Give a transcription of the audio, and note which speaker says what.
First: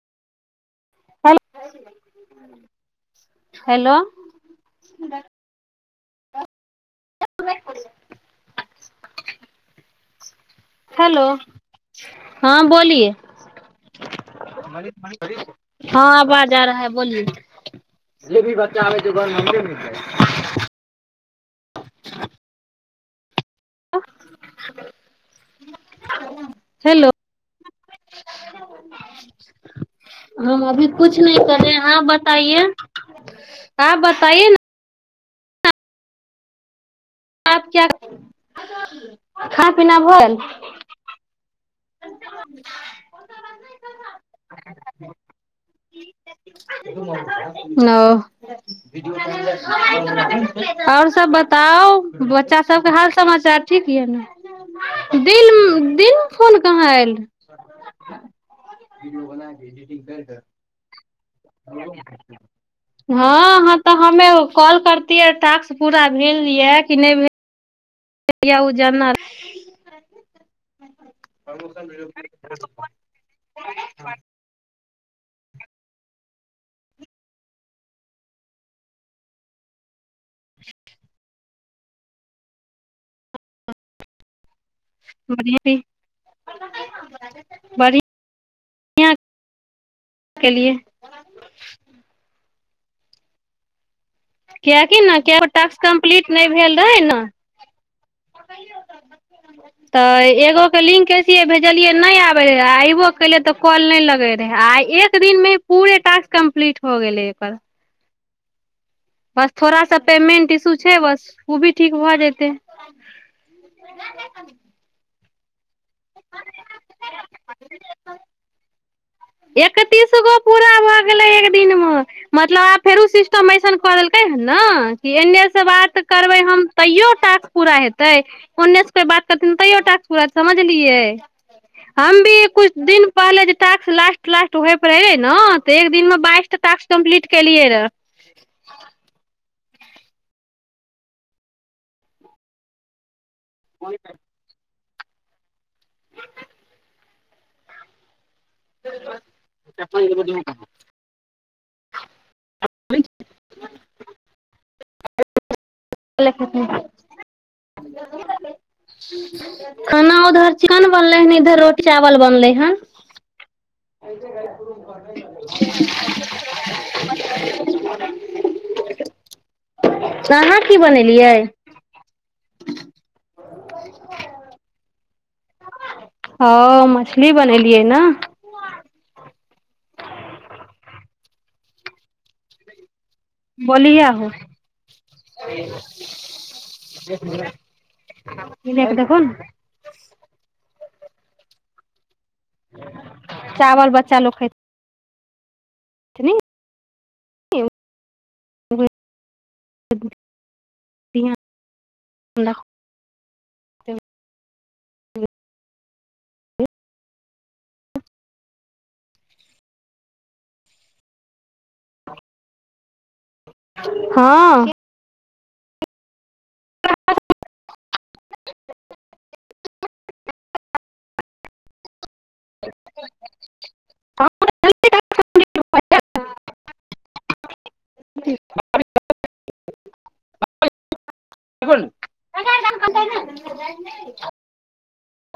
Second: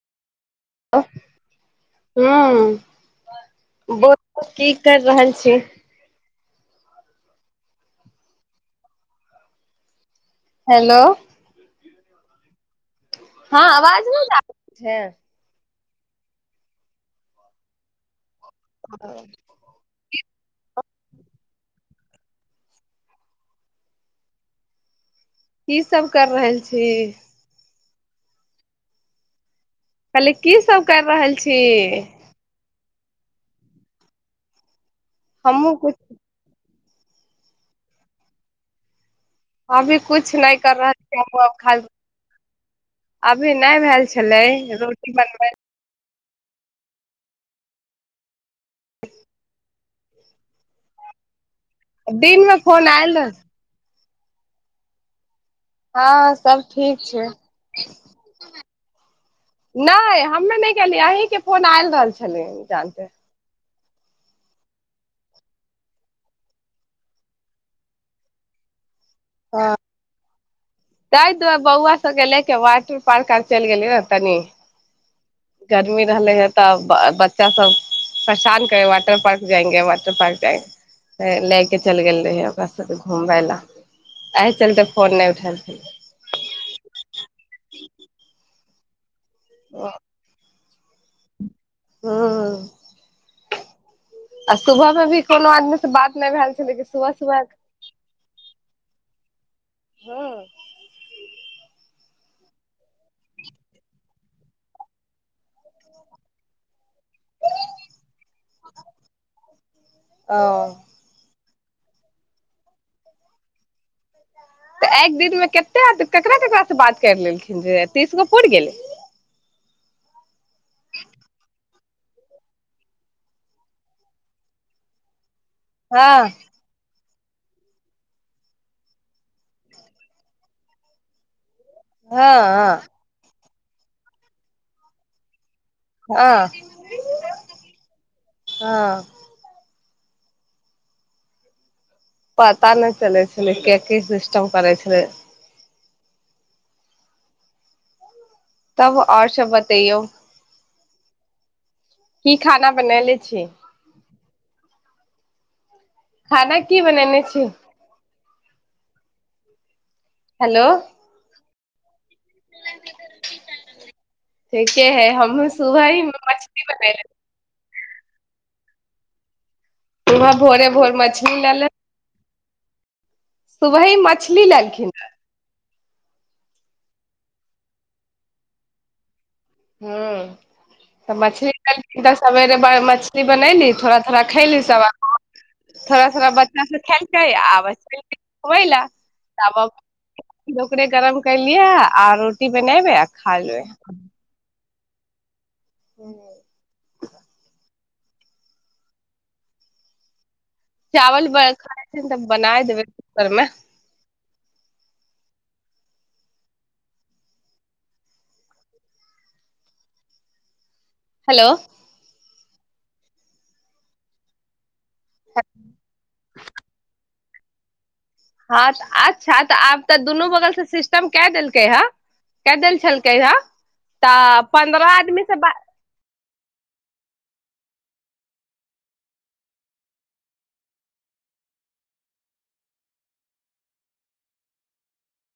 Speaker 1: ह
Speaker 2: hello hello
Speaker 1: ह बोलू की कर रहल छी
Speaker 2: [unintelligible] हेलो हँ बोलिए
Speaker 1: हँ अवाज नहि लागै छै
Speaker 2: हँ आबाज आ रहा है बोलू े भी बच्चा आबै छै ओ घरमे मेमे जा छै
Speaker 1: ह [inaudible]
Speaker 2: [unintelligible] ह [unintelligible]
Speaker 1: कीसभ कर रहल छी
Speaker 2: [unintelligible]
Speaker 1: कहले की
Speaker 2: हम
Speaker 1: सब
Speaker 2: अभी
Speaker 1: कर
Speaker 2: कुछ
Speaker 1: रहल
Speaker 2: नहि
Speaker 1: छी
Speaker 2: करे है अह बताइे आ बताइए ने
Speaker 1: हमूँ किछ
Speaker 2: आप क्या खाना
Speaker 1: अभी
Speaker 2: पीना भेल
Speaker 1: कुछ नहि कर रहल छै अभी नहि भेल छलै रोटी बनबै
Speaker 2: ओ आओर सब बताउ
Speaker 1: दिन मे
Speaker 2: बच्चा सब
Speaker 1: फोन
Speaker 2: के हाल
Speaker 1: आयल रह
Speaker 2: समाचार ठीक क आ
Speaker 1: हँ ठीक छै नहि हममे नहििय अ
Speaker 2: हँ ह तऽ हमे कॉल करतियै टास्क पूरा भेल यऽ कि नहि भेल क ओ जानना [unintelligible]
Speaker 1: तत बौआ सबके लेके वाटर पार्क आर चलि गेली ने तनी गर्मी रहले हे तऽ बच्चा सब परेशान करे वाटर पार्क जाएंगे वाटर पार्क जाएे ले के चल गेल रहि ओकरा सा घुमबय ला त फोन नहि उठल
Speaker 2: बड़ ह
Speaker 1: ओ
Speaker 2: केेलिए ह
Speaker 1: आ सुबह
Speaker 2: किएकी
Speaker 1: मे
Speaker 2: ना
Speaker 1: भी कोनो आदमी
Speaker 2: टास्क
Speaker 1: से बात
Speaker 2: कंप्लीट
Speaker 1: नहि
Speaker 2: नए
Speaker 1: छलै
Speaker 2: भेल
Speaker 1: कि
Speaker 2: रहय
Speaker 1: सुबह
Speaker 2: ना
Speaker 1: सुबह
Speaker 2: त
Speaker 1: ह
Speaker 2: एगो के लिंक एसिहे भेजलिए नहि आबै रहै अयबो कलै तऽ कॉल नहि लगैत रहै आ एक दिनमे पूरे टास्क कम्प्लीट हो गेलै एकर
Speaker 1: [unintelligible]
Speaker 2: बस थोड़ सा
Speaker 1: ओ
Speaker 2: पेमेंट ईशु छै बस ओ भी ठीक भऽ जेते
Speaker 1: तऽ एक दिनमे कतेक केकरा केकरास से बात करि लेलखिन जे तीस गो पुर गेलै
Speaker 2: एकतीस गो पूरा भए गेलै एक दिन मे मतलब आब फेरो सिस्टम ऐसन कर देलकै ह ने कि एन एस बात
Speaker 1: हँ
Speaker 2: करबै हम तैयो टास्क पूरा हेतै ओन्ने से को बात करतन तैयो टास्क पूराे समझलियै हम भी
Speaker 1: हँ
Speaker 2: कुछ
Speaker 1: हँ
Speaker 2: दिन पहले टास्क लट क्लास ट होय पर रह रहे ने तऽ एक दिनमे बाइस
Speaker 1: हँ
Speaker 2: टा तटास्क कम्प्लीट केलियै रह
Speaker 1: हँ पता नहि चलै छै के सिस्टम करै छै ह तब आओर सब बतैयौ की खाना बनले छी खाना की बनेने छी
Speaker 2: खाना उधर
Speaker 1: हेलो
Speaker 2: चिकन बनलै हन इधर रोटी चावल बनलै हन
Speaker 1: ठीके है हम सुबह ही मछली बने रह
Speaker 2: [unintelligible]
Speaker 1: हा
Speaker 2: अहाँ
Speaker 1: भोरे
Speaker 2: की
Speaker 1: भोर मछली
Speaker 2: बनेलियै
Speaker 1: लए ले
Speaker 2: [unintelligible]
Speaker 1: सुबही मछली लेलखिन [unintelligible]
Speaker 2: हँ मछली बनेलियै ने
Speaker 1: हू तऽ मछली कल त सेर मछ ी बनैली थोड़ा
Speaker 2: बोलिये
Speaker 1: थोड़ा
Speaker 2: हो
Speaker 1: खली सब थोड़ा थोड़ा बच्चा सब खेलक आ
Speaker 2: देखो ने
Speaker 1: ल पे गरम कलियै आरो की बनेबे आ खाल लए
Speaker 2: [unintelligible] ओ
Speaker 1: चावल खाइ छै तऽ बना देबै कूकर मे
Speaker 2: [unintelligible]
Speaker 1: हेलो
Speaker 2: हँ
Speaker 1: ह हँ अच्छा तऽ आब तऽ दुनू बगल से सिस्टम कए देलकेये ह कही देन छलकै ये त पंद्रह आदमी से बात
Speaker 2: [unintelligible]